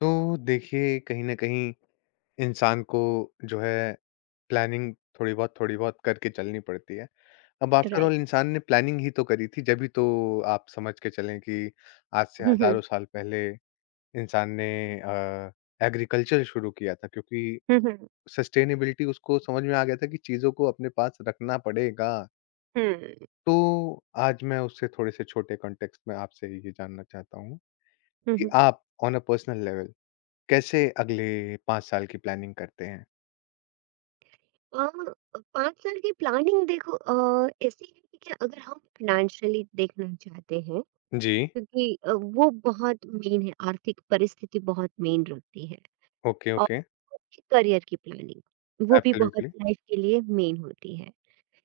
तो देखिए कहीं न कहीं इंसान को जो है प्लानिंग थोड़ी बहुत करके चलनी पड़ती है। अब आफ्टर राइट। ऑल इंसान ने प्लानिंग ही तो करी थी जभी तो आप समझ के चलें कि आज से हुँ, हज़ारों हुँ। साल पहले इंसान ने अ, एग्रीकल्चर शुरू किया था क्योंकि हुँ, हुँ। सस्टेनेबिलिटी उसको समझ में आ गया था कि चीज़ों को अपने पास रखना पड़ेगा। हुँ, तो आज मैं उससे थोड़े से छोटे कॉन्टेक्स्ट में आपसे ये जानना चाहता हूँ हुँ, कि हुँ। आप ऑन अ पर्सनल लेवल कैसे अगले 5 साल की प्लानिंग करते हैं? अ, 5 साल की प्लानिंग देखो ऐसी है कि क्या अगर हम फ़ाइनेंशियली देखना चाहते हैं, जी। क्योंकि वो बहुत मेन है। आर्थिक परिस्थिति बहुत मेन रखती है, ओके, और ओके। करियर की प्लानिंग, वो भी बहुत एब्सोल्युटली। लाइफ़ के लिए मेन होती है,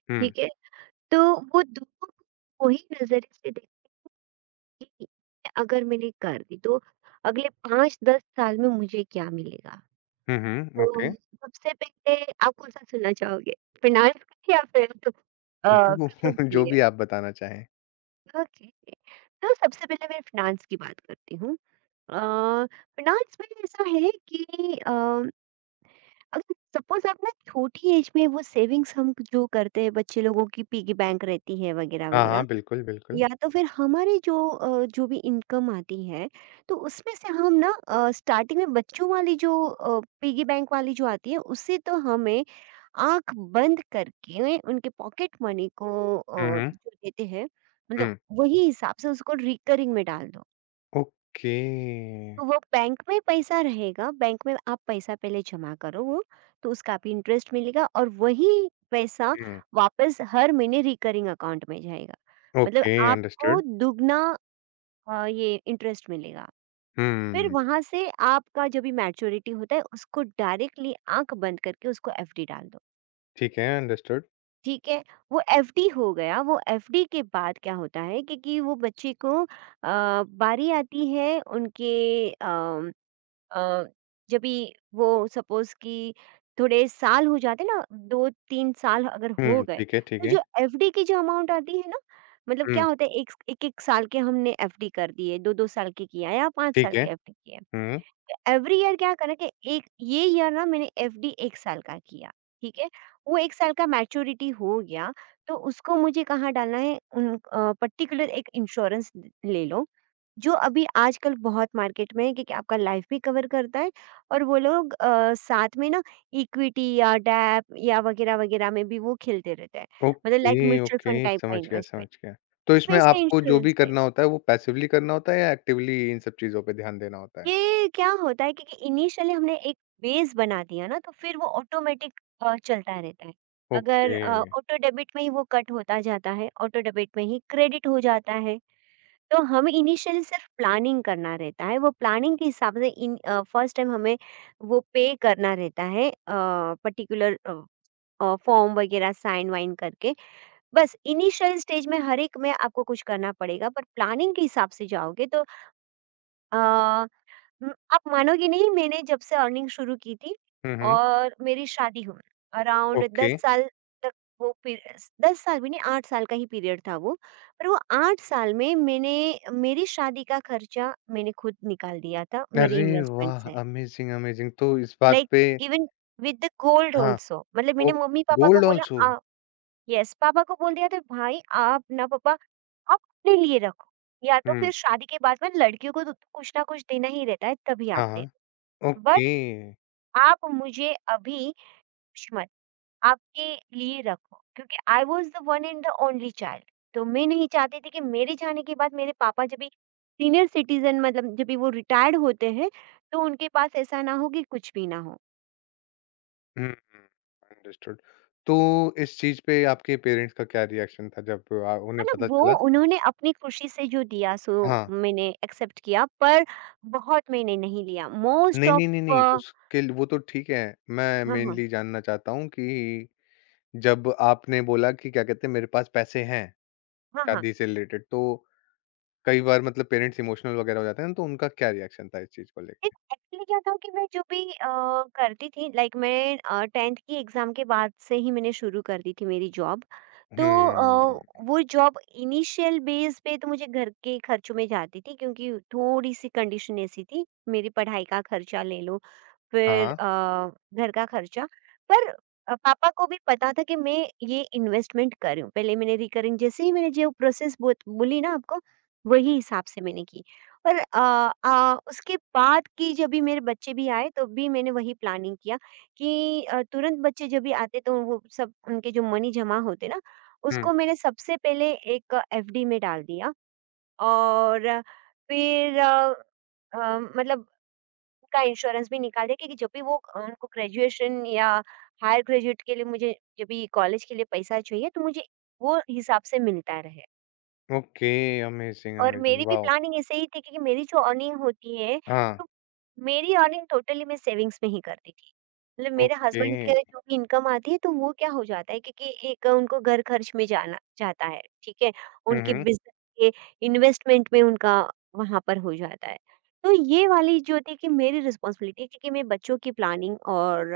हुँ। ठीक है? तो वो दोनों को ही नज़रिए से देखिए कि अगर मैंने कर दी तो अगले 5-10 साल में मुझे क्या मिलेगा? हुँ, हुँ। तो ओके। सबसे पहले आप कौन-सा सुनना चाहोगे? फिनांस का या फिर तो अ, जो क्लोज के जो लिए? भी आप बताना चाहें। ओके। तो सबसे पहले मैं फिनांस की बात करती हूँ। अ, फिनांस में ऐसा है कि अ, अगर सपोज़ आप ना छोटी एज में वो सेविंग्स हम जो करते हैं, बच्चे लोगों की पिग्गी बैंक रहती है हाँ, हाँ। वगैरह-वगैरह। बिल्कुल, बिल्कुल। या तो फिर हमारी जो जो भी इनकम आती है तो उसमें से हम ना स्टार्टिंग में बच्चों वाली जो पिगी बैंक वाली जो आती है उससे तो हमें आंख बंद करके उनके पॉकेट मनी को हुँ, हुँ। जो देते हैं, मतलब हुँ। वही हिसाब से उसको रिकरिंग में डाल दो। ओके। तो वो बैंक में पैसा रहेगा, बैंक में आप पैसा पहले जमा करो, वो तो उसका भी इंटरेस्ट मिलेगा और वही पैसा हुँ। वापस हर महीने रिकरिंग अकाउंट में जाएगा। मतलब ओके, आपको अंडरस्टूड। दुगना ये इंटरेस्ट मिलेगा। फिर हुँ। वहाँ से आपका जो भी मैच्योरिटी होता है उसको डायरेक्टली आँख बंद करके उसको एफडी डाल दो, ठीक है, अंडरस्टूड। ठीक है? वो एफडी हो गया, वो एफडी के बाद क्या होता है कि वो बच्चे को बारी आती है उनके अ अ, जब भी वो सपोज़ कि थोड़े साल हो जाते ना, 2-3 साल अगर हो हुँ, गए, ठीक है, ठीक तो है। जो एफडी की जो अमाउंट आती है ना, मतलब हुँ, क्या होता है एक स 1-1 साल के हमने एफडी कर दी है, 2-2 साल की किया या 5 ठीक साल है। की एफडी किया। हुँ। एवरी ईयर क्या करना कि एक ये ईयर ना मैंने एफडी 1 साल का किया, ठीक है? वो 1 साल का मैच्योरिटी हो गया, तो उसको मुझे कहाँ डालना है, उन पर्टिकुलर एक इंश्योरेंस ले लो, जो अभी आजकल बहुत मार्केट में है क्योंकि आपका लाइफ भी कवर करता है और वो लोग साथ में ना इक्विटी या डैप या वगैरह-वगैरह में भी वो खेलते रहते हैं। मतलब like okay, mutual okay. Fund type का समझ गया, समझ इन्वेस्टमेंट, गया। तो इसमें वैसा आपको जो भी इंश्योरेंस ले करना लो। होता है वो पैसिवली करना होता है या एक्टिवली इन सब चीज़ों पे ध्यान देना होता है? ये क्या होता है, क्योंकि इनिशियली हमने एक बेस बना दिया ना तो फिर वो ऑटोमेटिक चलता रहता है। अगर ओके। ऑटो डेबिट में ही वो कट होता जाता है, ऑटो डेबिट में ही क्रेडिट हो जाता है। तो हमें इनिशियली सिर्फ प्लानिंग करना रहता है, वो प्लानिंग के हिसाब से इन फर्स्ट टाइम हमें वो पे करना रहता है पर्टिकुलर फॉर्म वगैरह साइन वाइन करके। बस इनिशियल स्टेज में हर एक में आपको कुछ करना पड़ेगा, पर प्लानिंग के हिसाब से जाओगे तो अ हुँ, आप मानोगे नहीं, मैंने जब से अर्निंग शुरू की थी हुँ, हुँ। और मेरी शादी हुई, अराउंड ओके। 10 साल तक, वो पीरियड्स 10 साल भी नहीं, 8 साल का ही पीरियड था वो। पर वो 8 साल में मैंने मेरी शादी का खर्चा मैंने खुद निकाल दिया था मेरे अरे इन्वेस्टमेंट वाह! से। Amazing, amazing. तो इस बात लाइक पे इवन विद द गोल्ड हाँ, आल्सो, मतलब ओ मैंने मम्मी-पापा को गोल्ड बोला ऑल्सो? येस, पापा को बोल दिया था भाई, आप ना पापा आप अपने लिए रखो, या तो हुँ, फिर शादी के बाद में लड़कियों को तो कुछ ना कुछ देना ही रहता है, तभी आप हाँ, दे हाँ, दो। But okay. आप मुझे अभी दुश्मन आपके लिए रखो क्योंकि I was the one and the only child, तो मैं नहीं चाहती थी कि मेरे जाने के बाद मेरे पापा जब भी सीनियर सिटीजन, मतलब जब भी वो रिटायर्ड होते हैं तो उनके पास ऐसा ना हो कि कुछ भी ना हो। हुँ, हुँ, अंडरस्टूड। तो इस चीज़ पे आपके पेरेंट्स का क्या रिएक्शन था जब उन्हें पता मतलब वो चला? उन्होंने अपनी खुशी से जो दिया सो हाँ, मैंने एक्सेप्ट किया, पर बहुत मैंने नहीं लिया, मोस्ट नहीं, ऑफ। नहीं, नहीं, नहीं, हाँ, उसके ल वो तो ठीक है, मैं हाँ, मेनली जानना चाहता हूँ कि जब आपने बोला कि क्या कहते हैं मेरे पास पैसे हैं, हाँ, हाँ। शादी से रिलेटेड तो कई बार मतलब पेरेंट्स इमोशनल वगैरह हो जाते हैं ना, तो उनका क्या रिएक्शन था इस चीज़ को एक लेके? एक्चुअली क्या था कि मैं जो भी करती थी लाइक मैं 10th की एग्ज़ाम के बाद से ही मैंने शुरू कर दी थी मेरी जॉब। तो हुँ, वो जॉब इनिशियल बेस पे तो मुझे घर के खर्चों में जाती थी क्योंकि थोड़ी-सी कंडीशन ऐसी थी, मेरी पढ़ाई का खर्चा ले लो, हाँ, फिर हाँ। घर का खर्चा, पर पापा को भी पता था कि मैं ये इन्वेस्टमेंट कर रही हूँ। पहले मैंने रिकरिंग जैसे ही मैंने जो प्रोसेस बो बोली ना आपको, वही हिसाब से मैंने की और उसके बाद की जब भी मेरे बच्चे भी आए, तब भी मैंने वही प्लानिंग किया कि तुरंत बच्चे जब भी आते तो वो सब उनके जो मनी जमा होते ना, हुँ। उसको मैंने सबसे पहले एक एफडी में डाल दिया, और फिर अ, मतलब उनका इंश्योरेंस भी निकाल दिया क्योंकि जब भी वो उनको ग्रेजुएशन या हायर ग्रेजुएट के लिए मुझे जब भी कॉलेज के लिए पैसा चाहिए तो मुझे वो हिसाब से मिलता रहे। ओके, अमेज़िंग, और अमेज़िंग, मेरी भी वॉव! प्लानिंग ऐसे ही थी क्योंकि मेरी जो अर्निंग होती है, हाँ, तो मेरी अर्निंग टोटली मैं सेविंग्स में ही करती थी। मतलब मेरे ओके। हस्बैंड के जो भी इनकम आती है तो वो क्या हो जाता है, क्योंकि एक उनको घर खर्च में जाना जाता है, ठीक है? हुँ, उनके हुँ, बिज़नेस के इन्वेस्टमेंट में उनका वहाँ पर हो जाता है। तो ये वाली जो थी कि मेरी रिस्पॉन्सिबिलिटी, क्योंकि मैं बच्चों की प्लानिंग और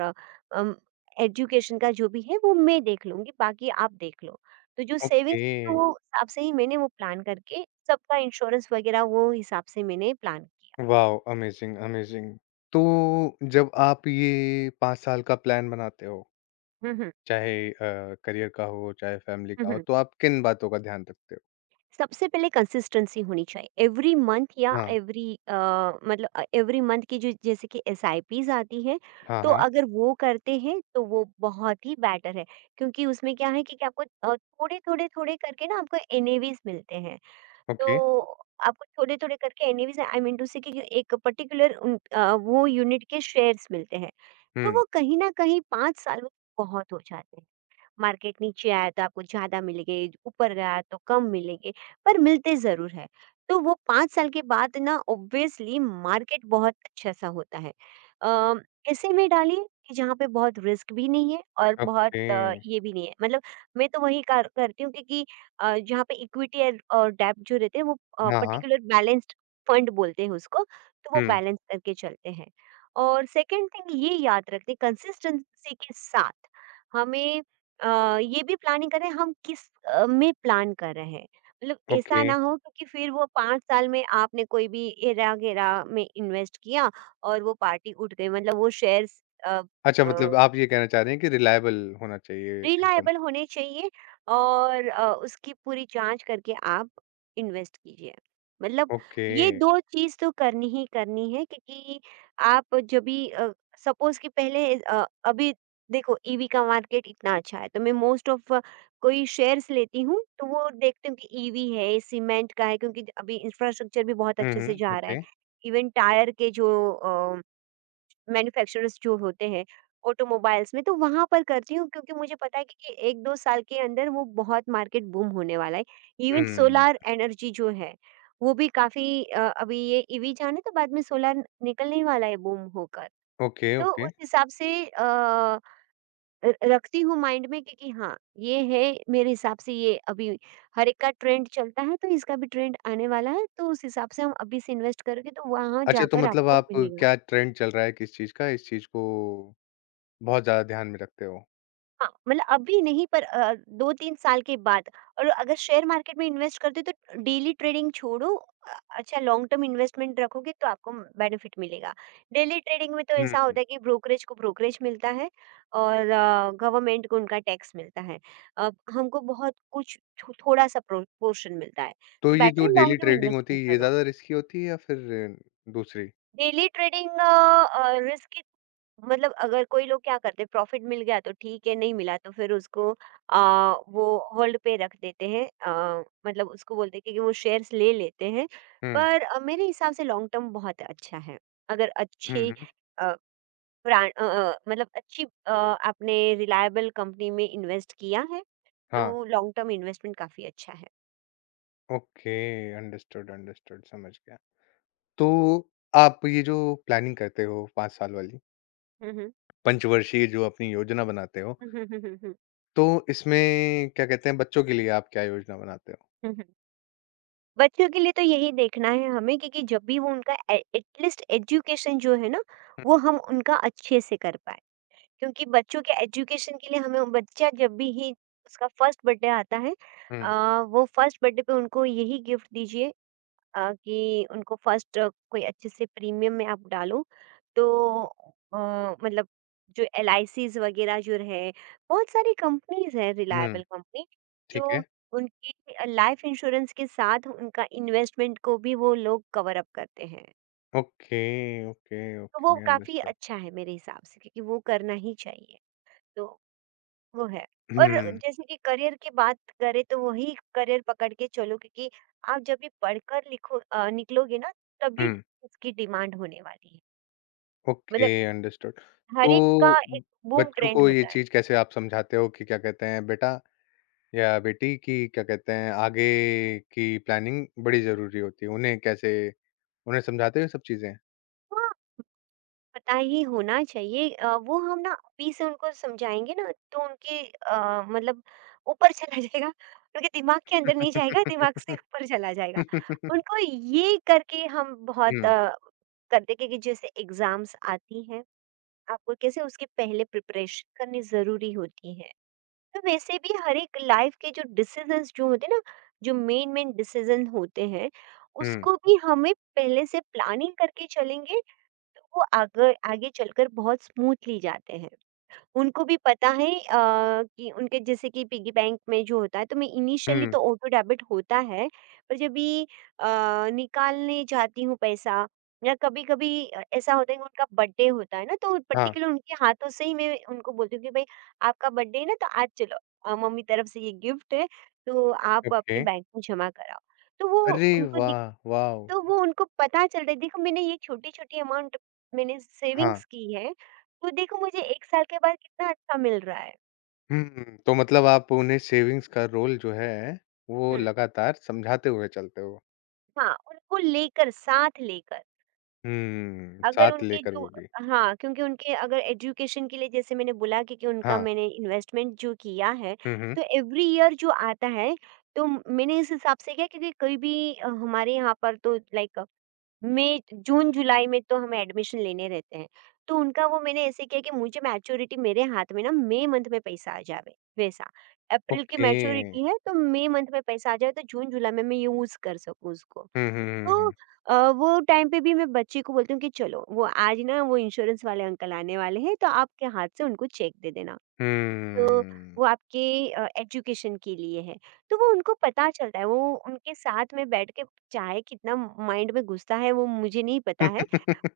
अम, एजुकेशन का जो भी है वो मैं देख लूँगी, बाकी आप देख लो। तो जो ओके, सेविंग्स तो वो हिसाब से ही मैंने वो प्लान करके सबका इंश्योरेंस वगैरह वो हिसाब से मैंने प्लान किया। वॉव! Amazing, amazing. तो जब आप ये 5 साल का प्लान बनाते हो, हुँ, हुँ, चाहे करियर का हो, चाहे फैमिली हुँ, का हो, हुँ। तो आप किन बातों का ध्यान रखते हो? सबसे पहले कंसिस्टेंसी होनी चाहिए। एवरी मंथ या हाँ, एवरी मतलब एवरी मंथ की जो जैसे कि एसआईपीज़ आती हैं, हाँ, तो हाँ, अगर वो करते हैं तो वो बहुत ही बेटर है। क्योंकि उसमें क्या है कि आपको थोड़े-थोड़े, थोड़े थोड़े करके ना आपको एनएवीज़ मिलते हैं। तो ओके, आपको थोड़े-थोड़े करके एनएवीज आई मीन टू से कि एक पर्टिकुलर उन वो यूनिट के शेयर्स मिलते हैं। तो हुँ, वो कहीं न कहीं 5 साल में बहुत हो जाते हैं। मार्केट नीचे आया तो आपको ज़्यादा मिलेंगे, ऊपर गया तो कम मिलेंगे, पर मिलते ज़रूर हैं। तो वो 5 साल के बाद ना ऑब्वियसली मार्केट बहुत अच्छा-सा होता है। अ, ऐसे में डालिए कि जहाँ पे बहुत रिस्क भी नहीं है और बहुत ओके, ये भी नहीं है। मतलब मैं तो वही कार करती हूँ, क्योंकि जहाँ पे इक्विटी एंड और डेब्ट जो रहते हैं वो हाँ, हाँ, पर्टिकुलर बैलेंस्ड फंड बोलते हैं उसको, तो वो हुँ, बैलेंस करके चलते हैं। और सेकंड थिंग ये याद रखते कंसिस्टेंसी के साथ हमें ये भी प्लानिंग कर रहे हैं हम किस में प्लान कर रहे हैं। मतलब ओके। ऐसा ना हो क्योंकि फिर वो 5 साल में आपने कोई भी हेरा-घेरा में इन्वेस्ट किया और वो पार्टी उठ गई, मतलब वो शेयर्स अच्छा, अ मतलब आप ये कहना चाह रहे हैं कि रिलायबल होना चाहिए एकदम, रिलाएबल होने चाहिए, और उसकी पूरी जाँच करके आप इन्वेस्ट कीजिए। मतलब ओके। ये 2 चीज़ तो करनी ही करनी है क्योंकि आप जब भी सपोज़ कि पहले अभी देखो ईवी का मार्केट इतना अच्छा है, तो मैं मोस्ट ऑफ कोई शेयर्स लेती हूँ, तो वो देखती हूँ कि ईवी है, सीमेंट का है, क्योंकि अभी इंफ्रास्ट्रक्चर भी बहुत हुँ, अच्छे से जा रहा है। ओके, इवन टायर के जो मैन्युफैक्चरर्स जो होते हैं ऑटोमोबाइल्स में, तो वहाँ पर करती हूँ क्योंकि मुझे पता है कि 1-2 साल के अंदर वो बहुत मार्केट बूम होने वाला है। इवन हुँ, सोलार एनर्जी जो है, वो भी काफ़ी अभी ये ईवी जाने तो बाद में सोलार निकलने ही वाला है बूम होकर। ओके, तो ओके। उस हिसाब से र रखती हूँ माइंड में कि हाँ, ये है मेरे हिसाब से ये अभी हर एक का ट्रेंड चलता है तो इसका भी ट्रेंड आने वाला है, तो उस हिसाब से हम अभी से इन्वेस्ट करोगे तो वहाँ अच्छा, तो जाकर मतलब आपको आप मिलेगा। क्या ट्रेंड चल रहा है किस चीज़ का, इस चीज़ को बहुत ज़्यादा ध्यान में रखते हो। हाँ, मतलब अभी नहीं पर 2-3 साल के बाद। और अगर शेयर मार्केट में इन्वेस्ट करते हो तो डेली ट्रेडिंग छोड़ो, अच्छा लॉन्ग टर्म इन्वेस्टमेंट रखोगे तो आपको बेनिफिट मिलेगा। डेली ट्रेडिंग में तो हुँ, ऐसा हुँ। होता है कि ब्रोकरेज को ब्रोकरेज मिलता है और गवर्नमेंट को उनका टैक्स मिलता है। अब हमको बहुत कुछ थो थोड़ा-सा प्रो पोर्शन मिलता है। तो तो ये बेटर जो है डेली लॉन्ग टर्म ट्रेडिंग होती इन्वेस्टमेंट है, ये करो। ज़्यादा रिस्की होती है या फिर दूसरी? डेली ट्रेडिंग रिस्की, मतलब अगर कोई लोग क्या करते हैं प्रॉफिट मिल गया तो ठीक है, नहीं मिला तो फिर उसको अ, वो होल्ड पे रख देते हैं, मतलब उसको बोलते हैं कि वो शेयर्स ले लेते हैं। हुँ। पर मेरे हिसाब से लॉन्ग टर्म बहुत अच्छा है, अगर हुँ, अच्छी हुँ। अ, ब्रांड, मतलब अच्छी आपने रिलायबल कंपनी में इन्वेस्ट किया है हाँ, तो लॉन्ग टर्म इन्वेस्टमेंट काफी अच्छा है। ओके, अंडरस्टूड, अंडरस्टूड, समझ गया। तो आप ये जो प्लानिंग करते हो 5 साल वाली, हम्म, हम्म, पंचवर्षीय जो अपनी योजना बनाते हो, हम्म, हम्म, हम्म, हम्म, तो इसमें क्या कहते हैं, बच्चों के लिए आप क्या योजना बनाते हो? हम्म, बच्चों के लिए तो यही देखना है हमें, क्योंकि जब भी वो उनका एटलीस्ट एजुकेशन जो है ना हुँ, वो हम उनका अच्छे से कर पाए, क्योंकि बच्चों के एजुकेशन के लिए हमें बच्चा जब भी ही उसका फर्स्ट बर्थडे आता है, हुँ, वो फर्स्ट बर्थडे पे उनको यही गिफ्ट दीजिए, कि उनको फर्स्ट कोई अच्छे से प्रीमियम में आप डालो तो, अ, मतलब जो एलआईसीज़ वगैरह जो है, बहुत सारी कंपनीज़ हैं हुँ। रिलायबल कंपनी ठीक जो है। उनकी लाइफ इंश्योरेंस के साथ उनका इन्वेस्टमेंट को भी वो लोग कवर अप करते हैं। ओके, ओके, तो वो ओके, काफ़ी अंडरस्टूड। अच्छा है मेरे हिसाब से क्योंकि वो करना ही चाहिए, तो वो है। और हुँ, जैसे कि करियर की बात करें तो वही करियर पकड़ के चलो क्योंकि आप जब भी पढ़कर लिखो निकलोगे ना तभी हुँ। इसकी डिमांड होने वाली है। ओके, मतलब अंडरस्टूड। तो हर एक का ब- एक बूम बच्चों ट्रेंड को ये होता है। चीज कैसे आप समझाते हो कि क्या कहते हैं बेटा या बेटी की क्या कहते हैं आगे की प्लानिंग बड़ी जरूरी होती है उन्हें समझाते हो ये सब चीजें? हाँ, पता ही होना चाहिए, वो हम ना अभी से उनको समझाएँगे ना तो उनके मतलब ऊपर चला जाएगा, उनके दिमाग के अंदर नहीं जाएगा, दिमाग से ऊपर चला जाएगा। उनको ये करके हम बहुत हम्म, करते कि जैसे एग्ज़ाम्स आती हैं आपको कैसे उसकी पहले प्रिपरेशन करनी ज़रूरी होती है। तो वैसे भी हर एक लाइफ़ के जो डिसीज़न्स जो होते हैं ना, जो मेन-मेन डिसीज़न होते हैं, हम्म, उसको भी हमें पहले से प्लानिंग करके चलेंगे, तो वो आगे आगे चलकर बहुत स्मूथली जाते हैं। उनको भी पता है कि उनके जैसे कि पिग्गी बैंक में जो होता है तो मैं इनिशियली हम्म। तो ऑटो डेबिट होता है, पर जब भी अ, निकालने जाती हूँ पैसा या कभी-कभी ऐसा होता है कि उनका बर्थडे होता है ना तो हाँ। पर्टिकुलर उनके हाथों से ही मैं उनको बोलती हूँ कि भाई आपका बर्थडे है ना तो आज चलो, मम्मी तरफ से ये गिफ्ट है, तो आप ओके। अपने बैंक में जमा कराओ। तो वो अरे उनको वाह, वाह! तो वो उनको पता चल रहा है, देखो मैंने ये छोटी-छोटी अमाउंट मैंने हाँ। सेविंग्स की है, तो देखो मुझे 1 साल के बाद कितना अच्छा मिल रहा है। हम्म। तो मतलब आप उन्हें सेविंग्स का रोल जो है वो हुँ। लगातार समझाते हुए चलते हो? हाँ, उनको लेकर, साथ लेकर। हम्म, अगर साथ उनके लेकर, जो वो भी? हाँ, क्योंकि उनके अगर एजुकेशन के लिए जैसे मैंने बोला कि उनका हाँ। मैंने इन्वेस्टमेंट जो किया है, हम्म, हम्म। तो एवरी ईयर जो आता है, तो मैंने इस हिसाब से किया क्योंकि कोई भी हमारे यहाँ पर तो लाइक मई, जून, जुलाई में तो हमें एडमिशन लेने रहते हैं। तो उनका वो मैंने ऐसे किया कि मुझे मैच्योरिटी मेरे हाथ में ना मई मंथ में पैसा आ जावे, वैसा। अप्रैल की ओके। मैच्योरिटी है, तो मई मंथ में पैसा आ जाए तो जून, जुलाई में मैं यूज़ कर सकूँ उसको। हुँ, हुँ, तो हुँ, वो टाइम पे भी मैं बच्ची को बोलती हूँ कि चलो वो आज ना वो इंश्योरेंस वाले अंकल आने वाले हैं तो आपके हाथ से उनको चेक दे देना। तो हुँ। वो आपके एजुकेशन के लिए है, तो वो उनको पता चलता है, वो उनके साथ में बैठ के चाहे कितना माइंड में घुसता है वो मुझे नहीं पता है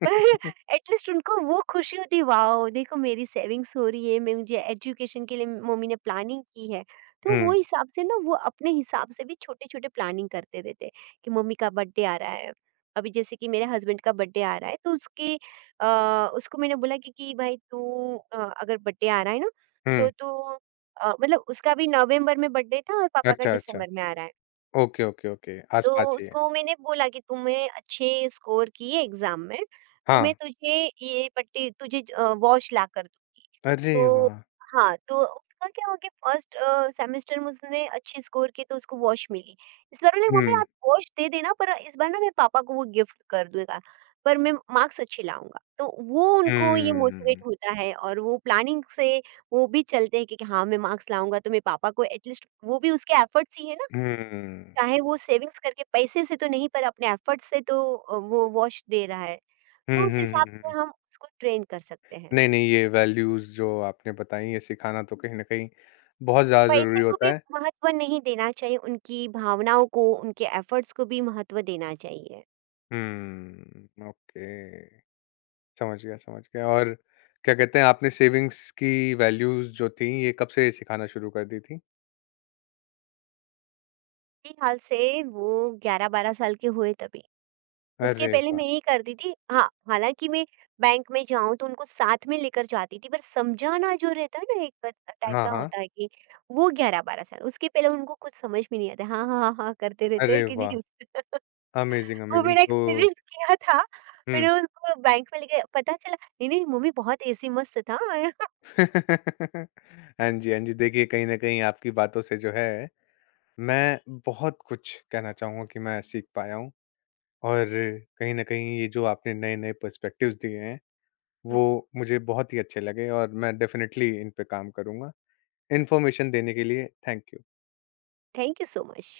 पर एटलीस्ट उनको वो खुशी होती है, वाओ देखो मेरी सेविंग्स हो रही है, मैं मुझे एजुकेशन के लिए मम्मी ने प्लानिंग की है। तो वो हुँ, हिसाब से ना वो अपने हिसाब से भी छोटे-छोटे प्लानिंग करते रहते हैं, कि मम्मी का बर्थडे आ रहा है। अभी जैसे कि मेरे हस्बैंड का बर्थडे आ रहा है तो उसके, अ, उसको मैंने बोला कि, भाई तू, अगर बर्थडे आ रहा है ना हुँ। तो तू, मतलब उसका भी नवंबर में बर्थडे था और पापा का अच्छा, अच्छा। दिसंबर में आ रहा है। Okay, okay, okay. तो आस-पास ही है। उसको मैंने बोला कि तूने अच्छे स्कोर किए एग्ज़ाम में, तो हाँ। मैं तुझे ये पट्टी तुझे वॉच लाकर दूँगी। अरे तो वाह! हाँ, तो उसका क्या हो गया, फर्स्ट सेमेस्टर में उसने अच्छे स्कोर किए तो उसको वॉच मिली। इस बार बोली मम्मी हुँ, आप वॉच दे देना पर इस बार ना मैं पापा को वो गिफ्ट कर दूँगा, पर मैं मार्क्स अच्छे लाऊँगा। तो वो हुँ, उनको ये मोटिवेट हुँ। होता है और वो प्लानिंग से वो भी चलते हैं कि हाँ, मैं मार्क्स लाऊँगा तो मैं पापा को एटलीस्ट, वो भी उसके एफर्ट्स ही है ना। हुँ, चाहे वो सेविंग्स करके पैसे से तो नहीं पर अपने एफर्ट से तो वो वॉश दे रहा है, हुँ, तो उस हुँ, हिसाब हुँ। से हम उसको ट्रेन कर सकते हैं। नहीं, नहीं, ये वैल्यूज़ जो आपने बताई ये सिखाना तो कहीं न कहीं बहुत ज़्यादा पैसे ज़रूरी को होता भी है। महत्व नहीं देना चाहिए, उनकी भावनाओं को, उनके एफर्ट्स को भी महत्व देना चाहिए। हुँ, ओके। समझ गया, समझ गया। और क्या कहते हैं आपने सेविंग्स की वैल्यूज़ जो थी ये कब से सिखाना शुरू कर दी थी? फिलहाल से वो 11-12 साल के हुए तभी। उसके अरे पहले वाह! मैं यही करती थी, हाँ, हालाँकि मैं बैंक में जाऊँ तो उनको साथ में लेकर जाती थी पर समझाना जो रहता है ना एक टाइप हाँ, का हाँ। होता है कि वो 11-12 साल उसके पहले उनको कुछ समझ में नहीं आता। हाँ, हाँ, हाँ, हाँ करते रहते अरे हैं कि वाह! नहीं। अमेज़िंग, वो अमेज़िंग। मेरा तो एक्सपीरियंस किया था। हुँ। मैंने उनको बैंक में लेके पता चला, नहीं, नहीं मम्मी बहुत ऐसी मस्त था। हाँ जी, हाँ जी। देखिए, कहीं न कहीं आपकी बातों से जो है, मैं बहुत कुछ कहना चाहूँगा कि मैं सीख पाया हूँ और कहीं न कहीं ये जो आपने नए-नए पर्सपेक्टिव्स दिए हैं, वो मुझे बहुत ही अच्छे लगे और मैं डेफ़िनेटली इन पे काम करूँगा। इन्फॉर्मेशन देने के लिए thank you. Thank you so much.